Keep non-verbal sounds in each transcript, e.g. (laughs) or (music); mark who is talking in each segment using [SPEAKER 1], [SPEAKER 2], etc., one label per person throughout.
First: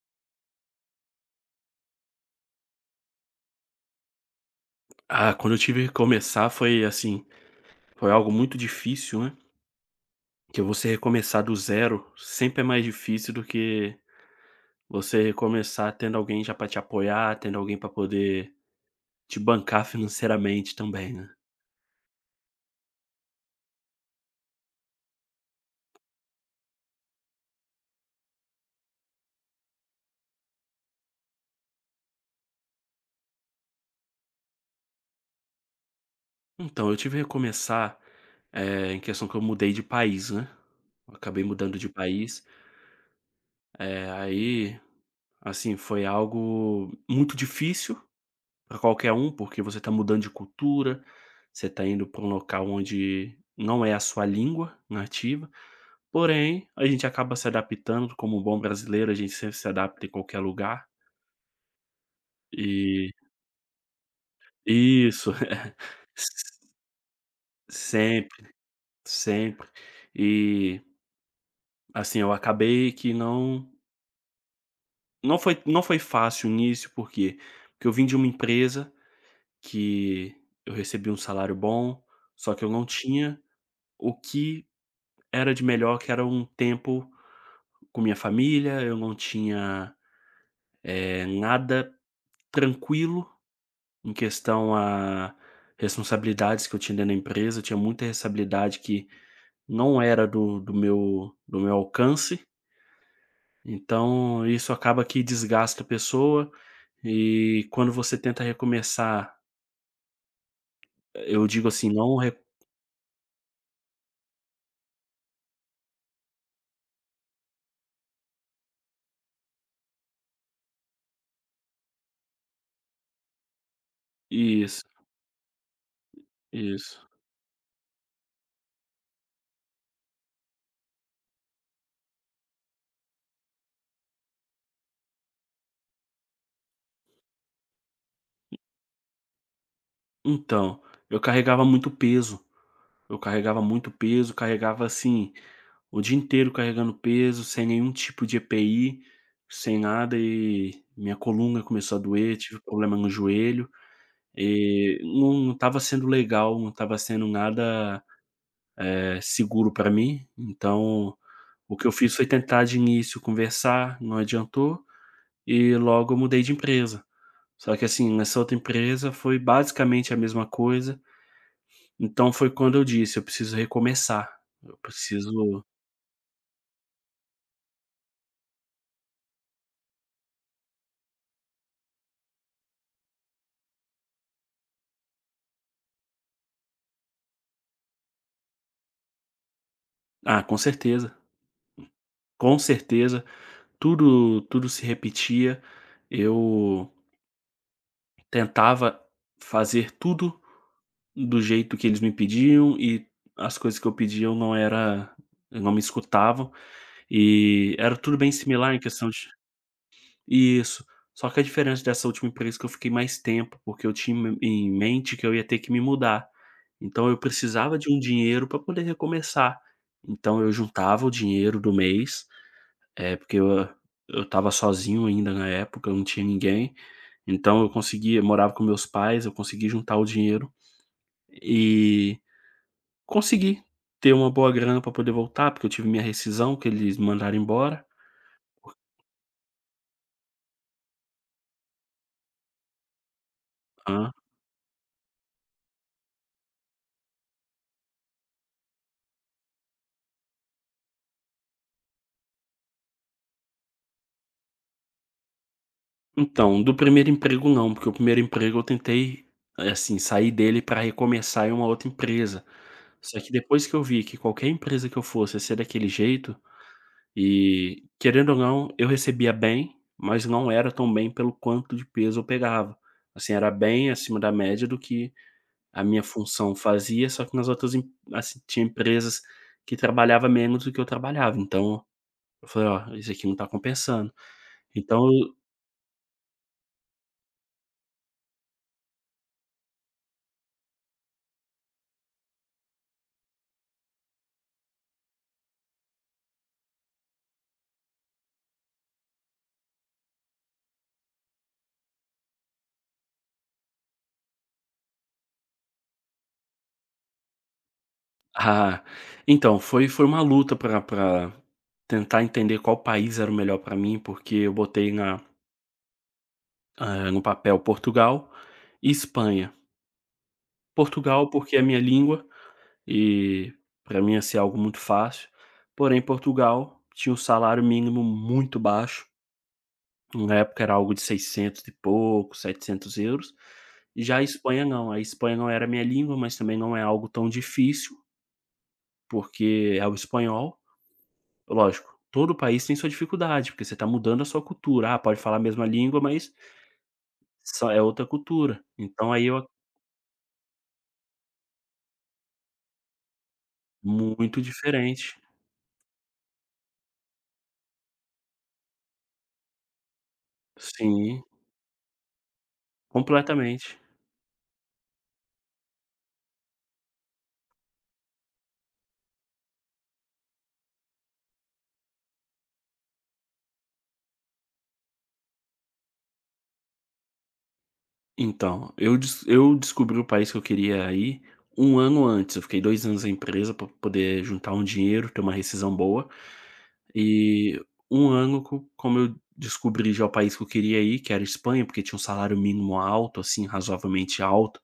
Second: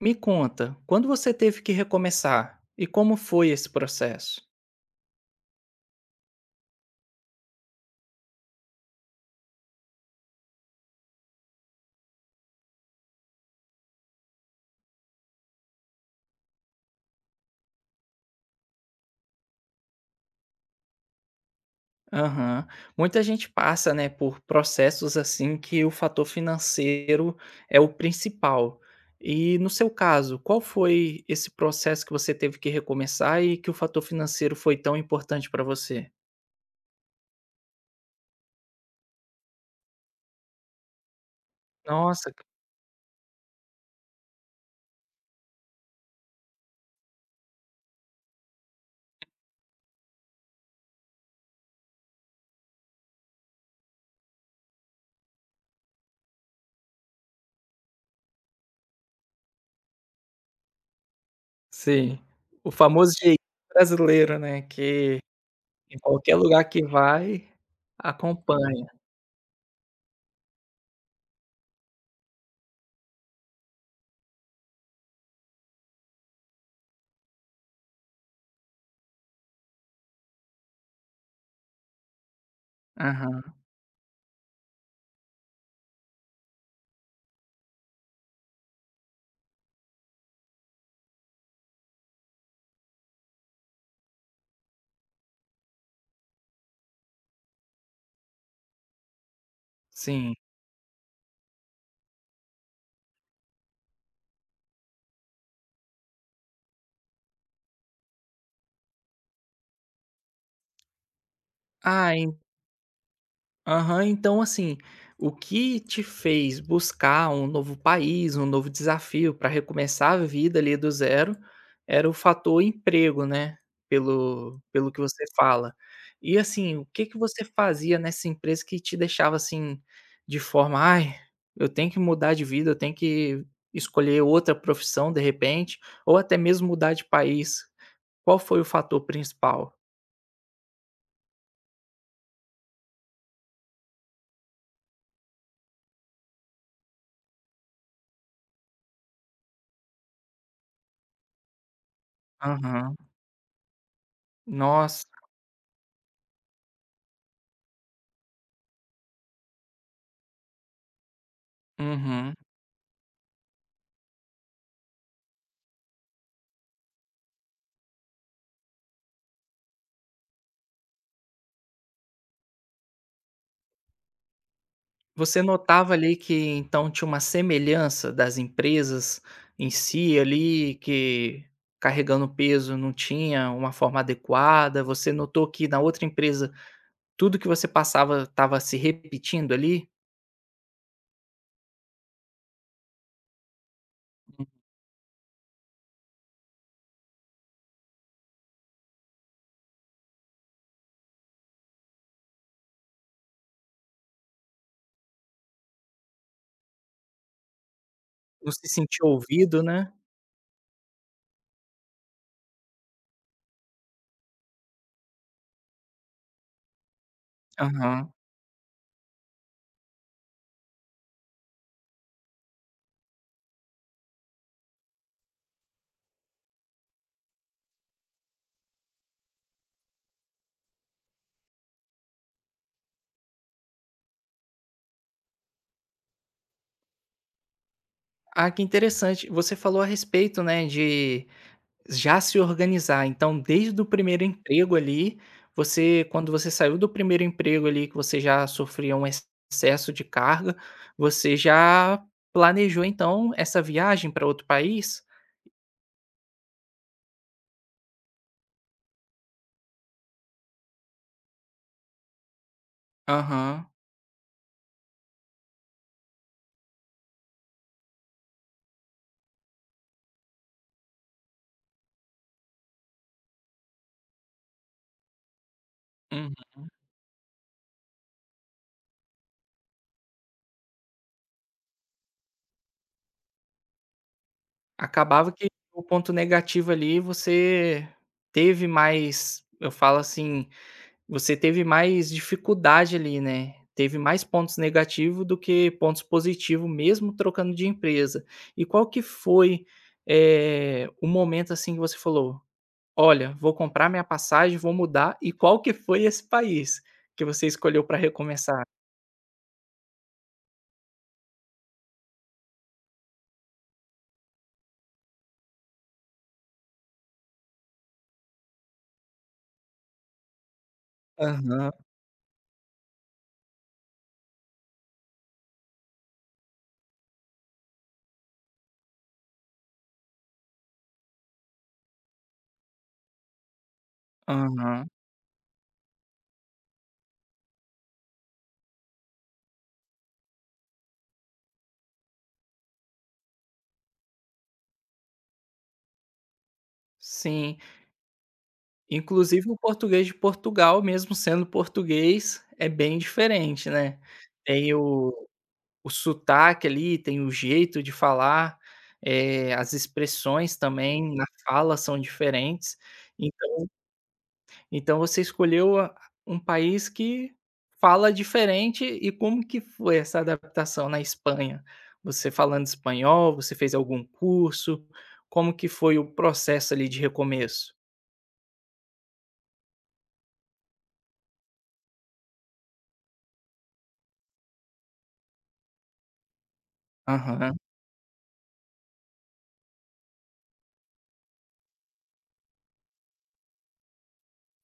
[SPEAKER 1] Me conta, quando você teve que recomeçar e como foi esse processo?
[SPEAKER 2] Ah, quando eu tive que começar foi assim, foi algo muito difícil, né, que você recomeçar do zero sempre é mais difícil do que você recomeçar tendo alguém já pra te apoiar, tendo alguém pra poder te bancar financeiramente também, né.
[SPEAKER 1] Aham. Muita gente passa, né, por processos assim que o fator financeiro é o principal. E no seu caso, qual foi esse processo que você teve que recomeçar e que o fator financeiro foi tão importante para você?
[SPEAKER 2] Então, eu tive que recomeçar, em questão que eu mudei de país, né, eu acabei mudando de
[SPEAKER 1] Nossa,
[SPEAKER 2] país. eh, aí, assim, foi algo muito difícil, para qualquer um, porque você está mudando de cultura, você está indo para um local onde não é a sua língua nativa, porém, a gente acaba se adaptando, como um bom brasileiro, a gente sempre se adapta em qualquer lugar.
[SPEAKER 1] sim. O famoso
[SPEAKER 2] E
[SPEAKER 1] jeitinho brasileiro, né, que
[SPEAKER 2] isso,
[SPEAKER 1] em
[SPEAKER 2] (laughs)
[SPEAKER 1] qualquer lugar
[SPEAKER 2] s
[SPEAKER 1] que vai,
[SPEAKER 2] sempre,
[SPEAKER 1] acompanha.
[SPEAKER 2] sempre. E, assim, eu acabei que não foi fácil o início, porque eu vim de uma empresa que eu recebi um salário bom, só que eu não tinha
[SPEAKER 1] Aham,
[SPEAKER 2] o que era de melhor, que era um tempo com minha família. Eu não tinha, nada tranquilo em questão a responsabilidades que eu tinha dentro da empresa, eu tinha muita responsabilidade que não era
[SPEAKER 1] sim.
[SPEAKER 2] do meu alcance, então isso acaba que desgasta a pessoa, e quando você tenta recomeçar, eu digo assim,
[SPEAKER 1] Ah,
[SPEAKER 2] não re
[SPEAKER 1] aham, então assim, o que te fez buscar um novo país, um novo desafio para recomeçar a vida ali do zero, era o fator emprego, né, pelo
[SPEAKER 2] isso,
[SPEAKER 1] pelo que você fala. E assim, o
[SPEAKER 2] isso.
[SPEAKER 1] que que você fazia nessa empresa que te deixava assim, de forma: "Ai, eu tenho que mudar de vida, eu tenho que escolher outra profissão de repente, ou até mesmo mudar de país". Qual foi o fator principal?
[SPEAKER 2] Então, eu carregava muito peso. Eu carregava muito peso, carregava assim, o dia inteiro carregando peso, sem nenhum tipo de EPI, sem nada, e minha coluna começou a doer, tive
[SPEAKER 1] Aham.
[SPEAKER 2] problema no joelho, e
[SPEAKER 1] Nossa.
[SPEAKER 2] não estava sendo legal, não estava sendo nada, seguro para mim. Então, o que eu fiz foi
[SPEAKER 1] Uhum.
[SPEAKER 2] tentar de início conversar, não adiantou, e logo eu mudei de empresa. Só que assim, nessa outra empresa foi basicamente a mesma coisa, então foi quando eu disse: "Eu preciso recomeçar, eu
[SPEAKER 1] Você
[SPEAKER 2] preciso."
[SPEAKER 1] notava ali que então tinha uma semelhança das empresas em si ali, que carregando peso não tinha uma forma adequada? Você notou que na outra empresa tudo que você passava estava se repetindo ali?
[SPEAKER 2] Ah, com certeza, com certeza. Tudo se repetia, eu tentava fazer tudo do jeito que eles me pediam, e as coisas que eu pedia, eu não me escutavam, e era tudo bem
[SPEAKER 1] Não se
[SPEAKER 2] similar em
[SPEAKER 1] sentiu
[SPEAKER 2] questão de.
[SPEAKER 1] ouvido, né?
[SPEAKER 2] Isso. Só que a diferença dessa última empresa é que eu fiquei mais tempo, porque eu tinha em mente que eu ia ter que me mudar. Então eu precisava de um
[SPEAKER 1] Aham.
[SPEAKER 2] dinheiro para poder recomeçar. Então eu juntava o dinheiro do mês. É porque eu estava sozinho ainda na época, eu não tinha ninguém, então eu morava com meus pais, eu consegui juntar o dinheiro e consegui ter uma boa grana para poder voltar, porque eu tive minha rescisão, que eles mandaram embora.
[SPEAKER 1] Ah, que interessante. Você falou a respeito, né, de já se organizar, então desde o primeiro emprego ali, você quando você saiu do primeiro emprego ali que você já sofria um excesso de carga, você já planejou então essa viagem para outro país?
[SPEAKER 2] Então, do primeiro emprego não, porque o primeiro emprego eu tentei, assim, sair dele para recomeçar em uma outra empresa. Só que depois
[SPEAKER 1] Aham,
[SPEAKER 2] que eu vi que qualquer empresa que eu fosse ia ser daquele jeito, e querendo ou não, eu recebia bem, mas não era tão bem pelo quanto de peso eu pegava. Assim, era bem acima da média do que a minha
[SPEAKER 1] uhum.
[SPEAKER 2] função fazia, só que nas outras, assim, tinha empresas que trabalhava menos do que eu trabalhava. Então, eu falei, ó, isso aqui não tá compensando. Então,
[SPEAKER 1] Acabava que o ponto negativo ali você teve mais, eu falo assim. Você teve mais dificuldade ali, né, teve mais pontos negativo do que pontos positivo mesmo trocando de empresa. E qual que foi, o momento, assim, que você falou: "Olha, vou comprar minha passagem, vou mudar", e qual que foi esse país que você escolheu para recomeçar?
[SPEAKER 2] ah, então, foi uma luta pra tentar entender qual país era o melhor pra mim, porque eu botei no papel Portugal e Espanha. Portugal, porque é a
[SPEAKER 1] Aham,
[SPEAKER 2] minha língua, e pra mim ia ser algo muito fácil, porém Portugal tinha um salário mínimo muito baixo, na época era algo de 600 e pouco, €700. Já
[SPEAKER 1] aham.
[SPEAKER 2] a Espanha não era minha língua, mas também não é algo tão difícil, porque é o espanhol. Lógico, todo país tem sua dificuldade, porque você está mudando a sua cultura. Ah, pode falar a mesma língua, mas
[SPEAKER 1] Sim,
[SPEAKER 2] só é outra cultura. Então aí eu.
[SPEAKER 1] inclusive o português de Portugal, mesmo sendo português, é bem diferente, né.
[SPEAKER 2] Muito
[SPEAKER 1] Tem o
[SPEAKER 2] diferente.
[SPEAKER 1] O sotaque ali, tem o jeito de falar, as expressões também
[SPEAKER 2] Sim,
[SPEAKER 1] na fala são diferentes. Então
[SPEAKER 2] completamente.
[SPEAKER 1] então você escolheu a um país que fala diferente e como que foi essa adaptação na Espanha? Você falando espanhol, você fez algum curso? Como que foi o processo ali de recomeço?
[SPEAKER 2] Então, eu descobri o país que eu queria ir um ano antes. Eu fiquei 2 anos na empresa para poder juntar um dinheiro, ter uma rescisão boa.
[SPEAKER 1] Aham.
[SPEAKER 2] E um ano, co como eu descobri já o país que eu queria ir, que era a Espanha, porque tinha um salário mínimo alto, assim, razoavelmente alto.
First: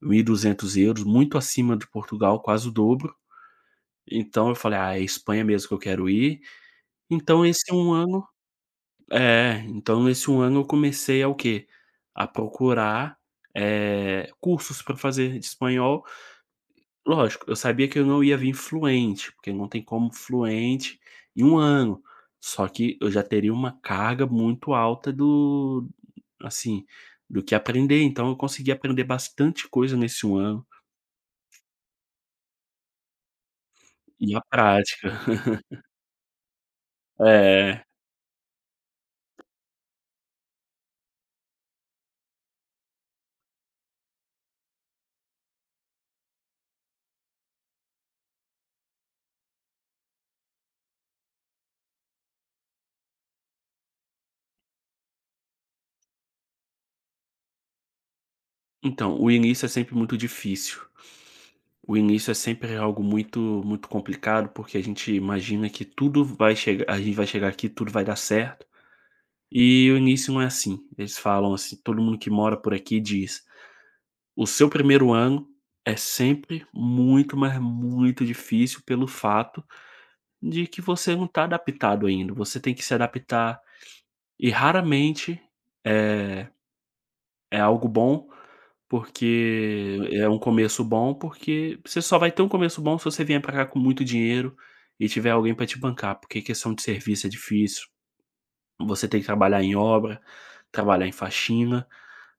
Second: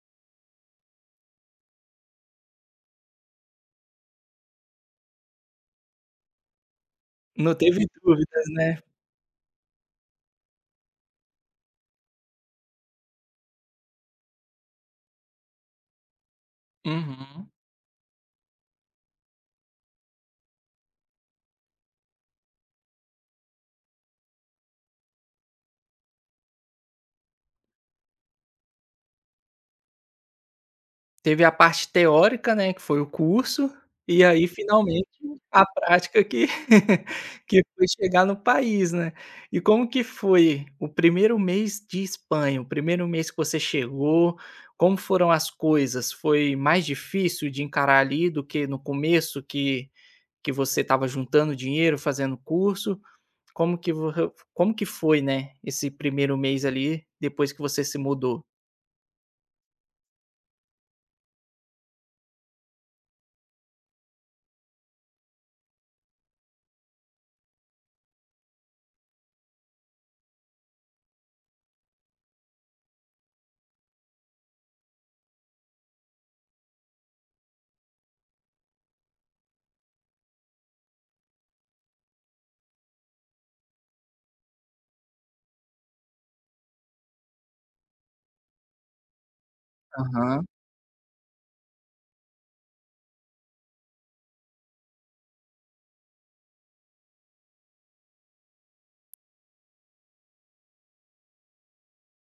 [SPEAKER 2] 1.200 euros, muito acima de Portugal, quase o dobro. Então eu falei: "Ah, é Espanha mesmo que eu quero ir." Então
[SPEAKER 1] Não
[SPEAKER 2] esse
[SPEAKER 1] teve
[SPEAKER 2] um ano,
[SPEAKER 1] dúvidas, né?
[SPEAKER 2] é, então nesse um ano eu comecei a o quê? A procurar, cursos para fazer de espanhol. Lógico,
[SPEAKER 1] Uhum.
[SPEAKER 2] eu sabia que eu não ia vir fluente, porque não tem como fluente em um ano, só que eu já teria uma carga muito alta do, assim, do que aprender, então eu consegui aprender bastante coisa nesse um ano,
[SPEAKER 1] Teve a parte teórica, né, que foi o curso, e
[SPEAKER 2] e a
[SPEAKER 1] aí finalmente
[SPEAKER 2] prática.
[SPEAKER 1] a prática que (laughs) que
[SPEAKER 2] É.
[SPEAKER 1] foi chegar no país, né. E como que foi o primeiro mês de Espanha, o primeiro mês que você chegou, como foram as coisas? Foi mais difícil de encarar ali do que no começo que você estava juntando dinheiro, fazendo curso? Como que vo como que foi, né, esse primeiro mês ali, depois que você se mudou?
[SPEAKER 2] Então, o início é sempre muito difícil. O início é sempre algo muito muito complicado, porque a gente imagina que tudo vai chegar, a gente vai chegar aqui, tudo vai dar certo, e o início não é assim. Eles falam assim, todo mundo que mora por aqui diz: "O seu primeiro ano é sempre muito, mas muito difícil pelo fato de que você não está adaptado ainda, você tem que se adaptar." E raramente, eh é algo bom, porque é um
[SPEAKER 1] Aham,
[SPEAKER 2] começo bom, porque você só vai ter um começo bom se você vier pra cá com muito dinheiro e tiver alguém pra te bancar, porque questão de serviço é difícil, você tem que trabalhar em obra, trabalhar em faxina.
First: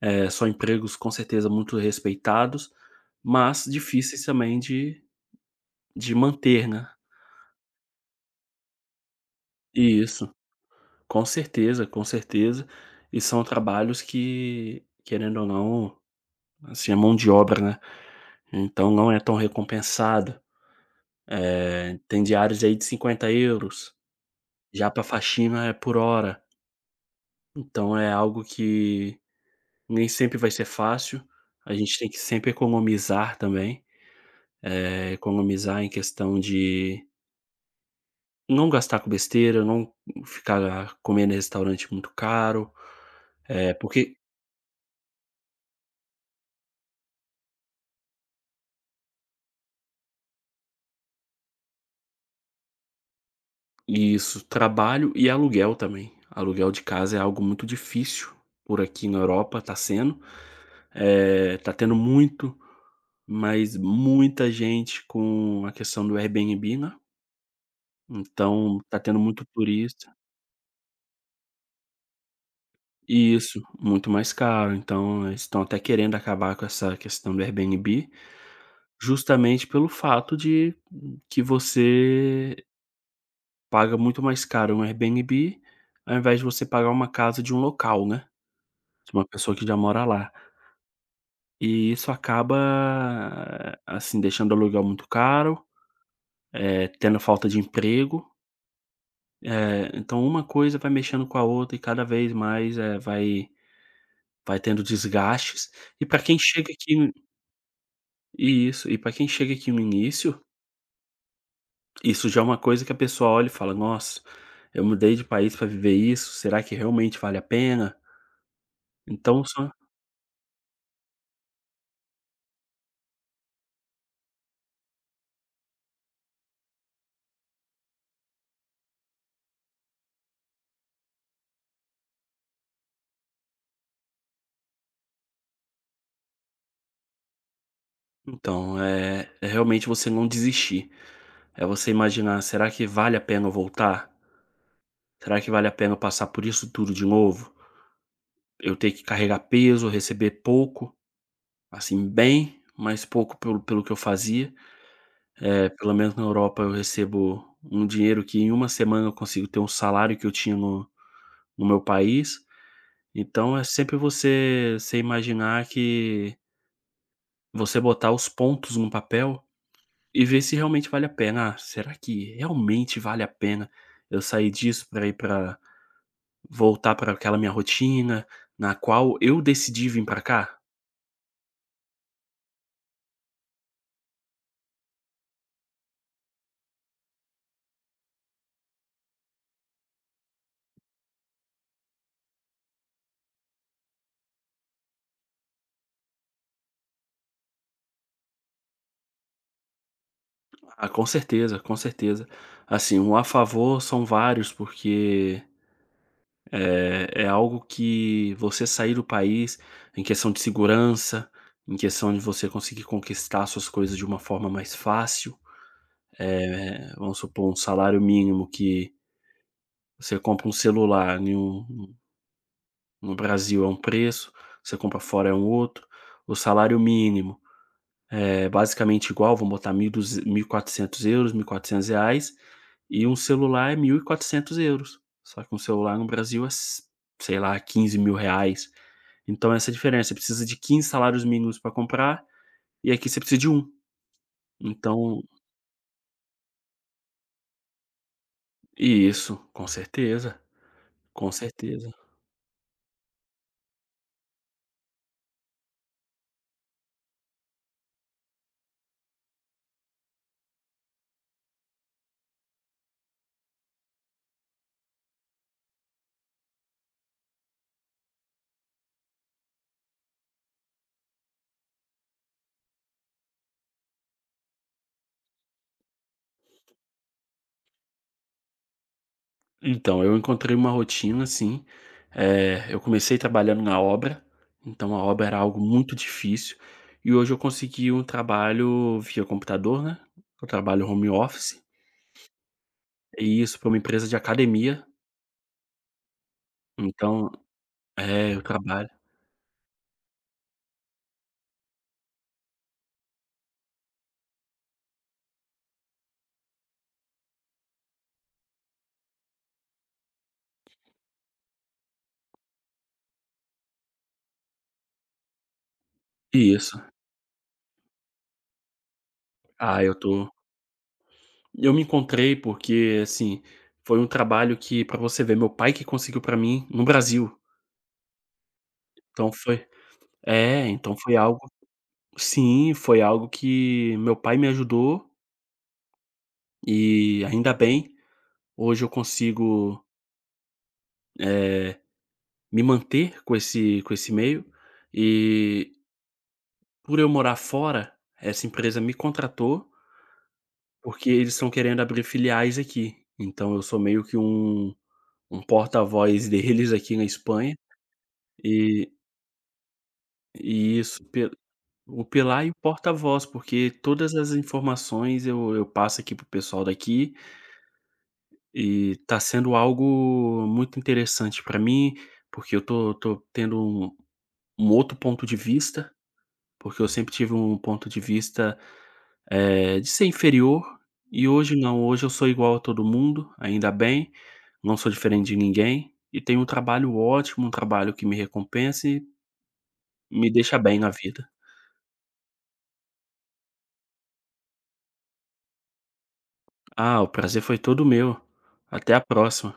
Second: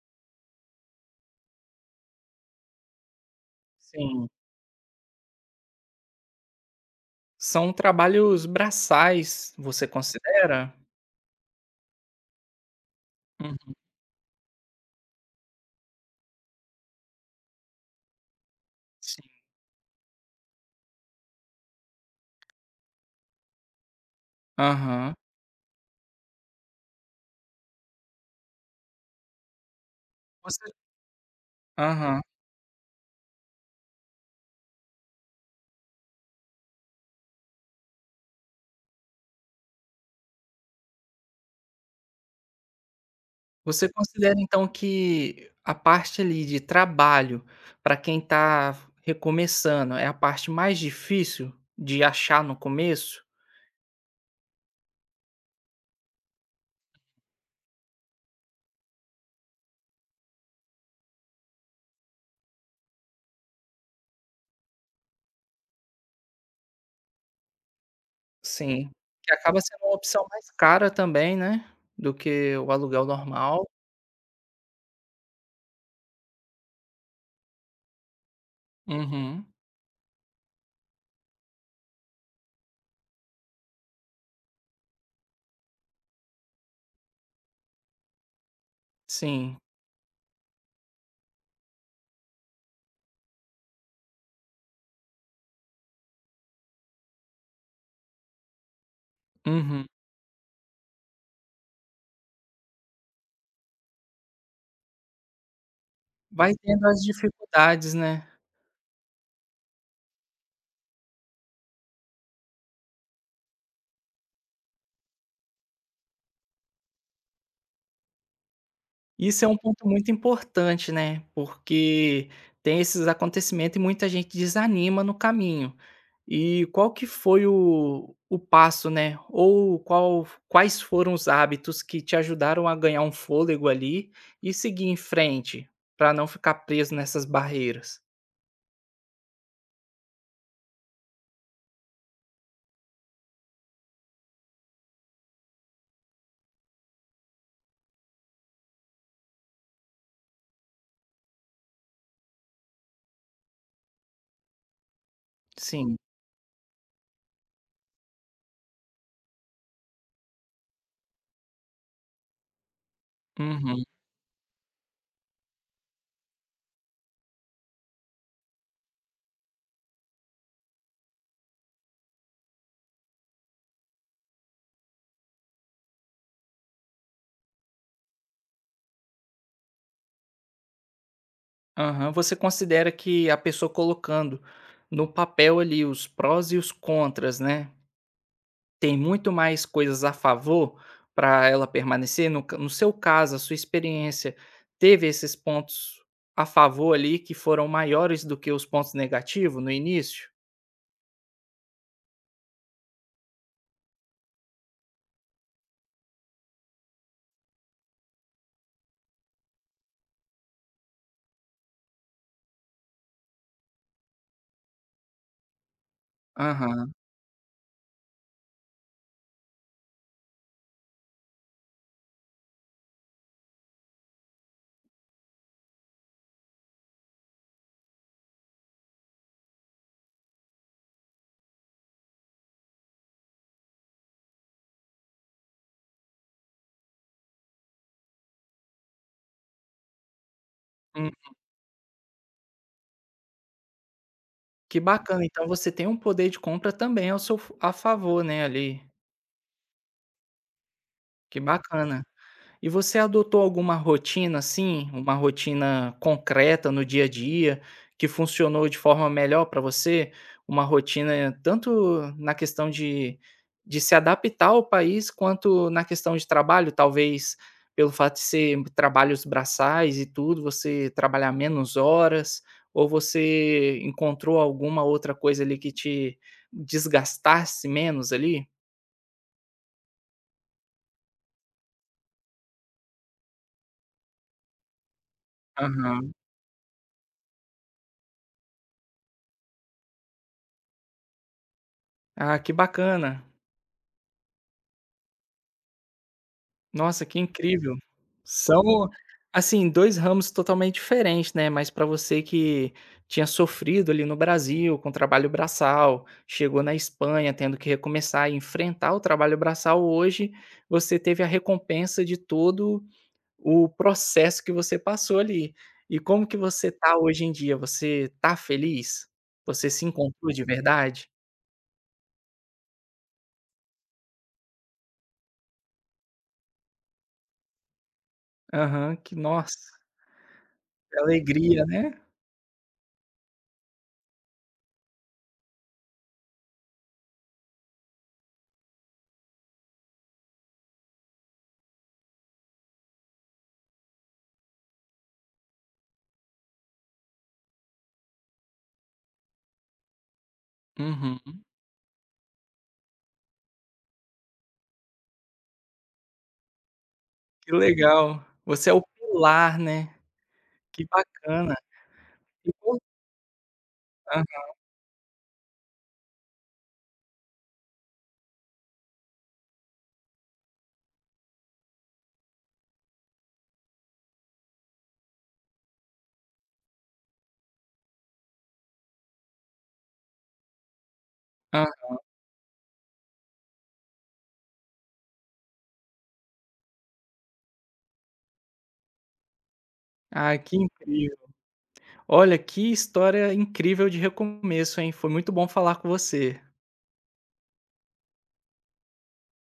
[SPEAKER 2] São empregos, com certeza, muito respeitados, mas difíceis
[SPEAKER 1] sim.
[SPEAKER 2] também de manter, né.
[SPEAKER 1] São trabalhos braçais, você
[SPEAKER 2] Isso,
[SPEAKER 1] considera?
[SPEAKER 2] com certeza, com certeza. E são
[SPEAKER 1] Uhum,
[SPEAKER 2] trabalhos que, querendo ou não, assim, é mão de obra, né, então não é tão
[SPEAKER 1] sim.
[SPEAKER 2] recompensada. Tem diários aí de 50 euros, já para
[SPEAKER 1] Aham.
[SPEAKER 2] faxina é por hora, então é algo que nem sempre vai
[SPEAKER 1] Você
[SPEAKER 2] ser fácil, a gente tem que
[SPEAKER 1] aham.
[SPEAKER 2] sempre economizar também, economizar em questão de não gastar com besteira, não ficar comendo em restaurante muito caro. É
[SPEAKER 1] Você
[SPEAKER 2] porque.
[SPEAKER 1] considera então que a parte ali de trabalho, para quem tá recomeçando, é a parte mais difícil de achar no começo?
[SPEAKER 2] Isso, trabalho e aluguel também. Aluguel de casa é algo muito difícil por aqui na Europa, tá sendo, tá tendo muito. Mas muita gente com a questão do Airbnb, né, então
[SPEAKER 1] Sim,
[SPEAKER 2] tá tendo
[SPEAKER 1] que
[SPEAKER 2] muito
[SPEAKER 1] acaba sendo uma
[SPEAKER 2] turista.
[SPEAKER 1] opção mais cara também, né, do que o aluguel
[SPEAKER 2] Isso,
[SPEAKER 1] normal.
[SPEAKER 2] muito mais caro, então eles estão até querendo acabar com essa questão do Airbnb,
[SPEAKER 1] Uhum,
[SPEAKER 2] justamente pelo fato de que você paga muito mais caro um Airbnb, ao invés de você pagar uma casa de um local, né, de uma pessoa
[SPEAKER 1] sim.
[SPEAKER 2] que já mora lá. E isso acaba, assim, deixando o aluguel muito caro, tendo falta de emprego.
[SPEAKER 1] Uhum.
[SPEAKER 2] É, então uma coisa vai mexendo com a outra, e cada vez mais, vai tendo desgastes. E para quem
[SPEAKER 1] Vai
[SPEAKER 2] chega
[SPEAKER 1] tendo
[SPEAKER 2] aqui
[SPEAKER 1] as
[SPEAKER 2] no,
[SPEAKER 1] dificuldades, né.
[SPEAKER 2] e isso, e para quem chega aqui no início, isso já é uma coisa que a pessoa olha e fala: "Nossa, eu mudei de país para viver isso, será que realmente vale a pena?"
[SPEAKER 1] Isso
[SPEAKER 2] Então
[SPEAKER 1] é um
[SPEAKER 2] só
[SPEAKER 1] ponto muito importante, né, porque tem esses acontecimentos e muita gente desanima no caminho. E qual que foi o passo, né, ou qual quais foram os hábitos que te ajudaram a ganhar um fôlego ali e seguir em frente, para não ficar preso nessas barreiras?
[SPEAKER 2] então, é realmente você não desistir, é você imaginar: "Será que vale a pena eu voltar? Será que vale a pena eu passar por isso tudo de novo? Eu ter que carregar peso, receber pouco?" Assim, bem, mas pouco pelo que eu fazia. É pelo
[SPEAKER 1] Sim.
[SPEAKER 2] menos na Europa eu recebo um dinheiro que em uma semana eu consigo ter um salário que eu tinha no no meu país. Então é
[SPEAKER 1] Uhum.
[SPEAKER 2] sempre você, imaginar que você botar os pontos num papel e ver se realmente vale a pena. "Ah, será que realmente vale a pena eu sair disso para voltar para aquela minha rotina na qual eu decidi vir para cá?"
[SPEAKER 1] Aham. Você considera que a pessoa colocando no papel ali os prós e os contras, né, tem muito mais coisas a favor para ela permanecer, no seu caso, a sua experiência teve esses pontos a favor ali que foram maiores do que os pontos negativos no início?
[SPEAKER 2] Ah, com certeza, com certeza. Assim, um a favor são vários, porque é algo que você sair do país em questão de segurança, em questão de você conseguir conquistar suas coisas de uma forma mais fácil.
[SPEAKER 1] Aham.
[SPEAKER 2] É, vamos supor, um salário mínimo. Que você compra um celular no Brasil é um preço, você compra fora é um outro. O salário mínimo é basicamente igual, vão botar 1.200 €1.400, R$1.400, e quatrocentos euros, 1.400 reais, e um celular é 1.400 euros. Só que um celular no Brasil é, s sei lá, 15 mil reais. Então essa é a diferença, você precisa de quinze
[SPEAKER 1] Hum,
[SPEAKER 2] salários mínimos para comprar, e aqui você precisa de um.
[SPEAKER 1] que
[SPEAKER 2] Então.
[SPEAKER 1] bacana, então você tem um poder de compra também ao seu f a favor, né, ali,
[SPEAKER 2] Isso, com certeza, com
[SPEAKER 1] que
[SPEAKER 2] certeza.
[SPEAKER 1] bacana. E você adotou alguma rotina, assim, uma rotina concreta no dia a dia, que funcionou de forma melhor para você? Uma rotina tanto na questão de se adaptar ao país, quanto na questão de trabalho, talvez pelo fato de ser trabalhos braçais e tudo, você trabalhar menos horas, ou você encontrou alguma outra coisa ali que te desgastasse menos ali?
[SPEAKER 2] Então, eu encontrei uma rotina assim, eu comecei trabalhando na obra, então a obra era algo muito
[SPEAKER 1] Aham.
[SPEAKER 2] difícil, e hoje eu consegui um trabalho via computador, né, eu trabalho home office,
[SPEAKER 1] Ah, que bacana.
[SPEAKER 2] e isso para uma empresa de academia,
[SPEAKER 1] Nossa, que
[SPEAKER 2] então,
[SPEAKER 1] incrível.
[SPEAKER 2] é, eu
[SPEAKER 1] São,
[SPEAKER 2] trabalho.
[SPEAKER 1] assim, 2 ramos totalmente diferentes, né, mas para você que tinha sofrido ali no Brasil com trabalho braçal, chegou na Espanha tendo que recomeçar e enfrentar o trabalho braçal, hoje você teve a recompensa de todo o processo que você passou ali. E como que você
[SPEAKER 2] Isso.
[SPEAKER 1] tá hoje em dia? Você tá feliz? Você
[SPEAKER 2] Ah,
[SPEAKER 1] se encontrou de verdade?
[SPEAKER 2] eu me encontrei porque, assim, foi um trabalho que, pra você ver, meu pai que conseguiu pra mim no Brasil,
[SPEAKER 1] Aham, que
[SPEAKER 2] então
[SPEAKER 1] nossa,
[SPEAKER 2] foi. É, então
[SPEAKER 1] que
[SPEAKER 2] foi algo.
[SPEAKER 1] alegria, né?
[SPEAKER 2] Sim, foi algo que meu pai me ajudou. E ainda bem, hoje eu consigo, eh, me manter com esse meio, e, por eu morar fora, essa empresa me contratou, porque eles
[SPEAKER 1] Uhum.
[SPEAKER 2] estão querendo abrir filiais aqui. Então eu sou meio que um porta-voz (laughs) deles aqui na
[SPEAKER 1] Que
[SPEAKER 2] Espanha,
[SPEAKER 1] legal. Você é o
[SPEAKER 2] e
[SPEAKER 1] pilar, né. Que
[SPEAKER 2] isso, pe
[SPEAKER 1] bacana.
[SPEAKER 2] o pilar e
[SPEAKER 1] Que
[SPEAKER 2] o
[SPEAKER 1] bom,
[SPEAKER 2] porta-voz, porque todas as informações eu passo aqui pro pessoal daqui. E tá sendo algo muito interessante pra mim, porque eu tô tendo um outro ponto de vista, porque eu sempre tive um ponto de vista, de ser inferior, e hoje
[SPEAKER 1] aham.
[SPEAKER 2] não, hoje eu sou igual a todo mundo, ainda bem, não sou diferente de ninguém, e tenho um trabalho ótimo, um trabalho que me recompensa e me
[SPEAKER 1] Ai, que
[SPEAKER 2] deixa bem na
[SPEAKER 1] incrível.
[SPEAKER 2] vida.
[SPEAKER 1] Olha, que história incrível de recomeço, hein. Foi muito bom falar com você.
[SPEAKER 2] Ah, o prazer foi todo meu. Até a próxima.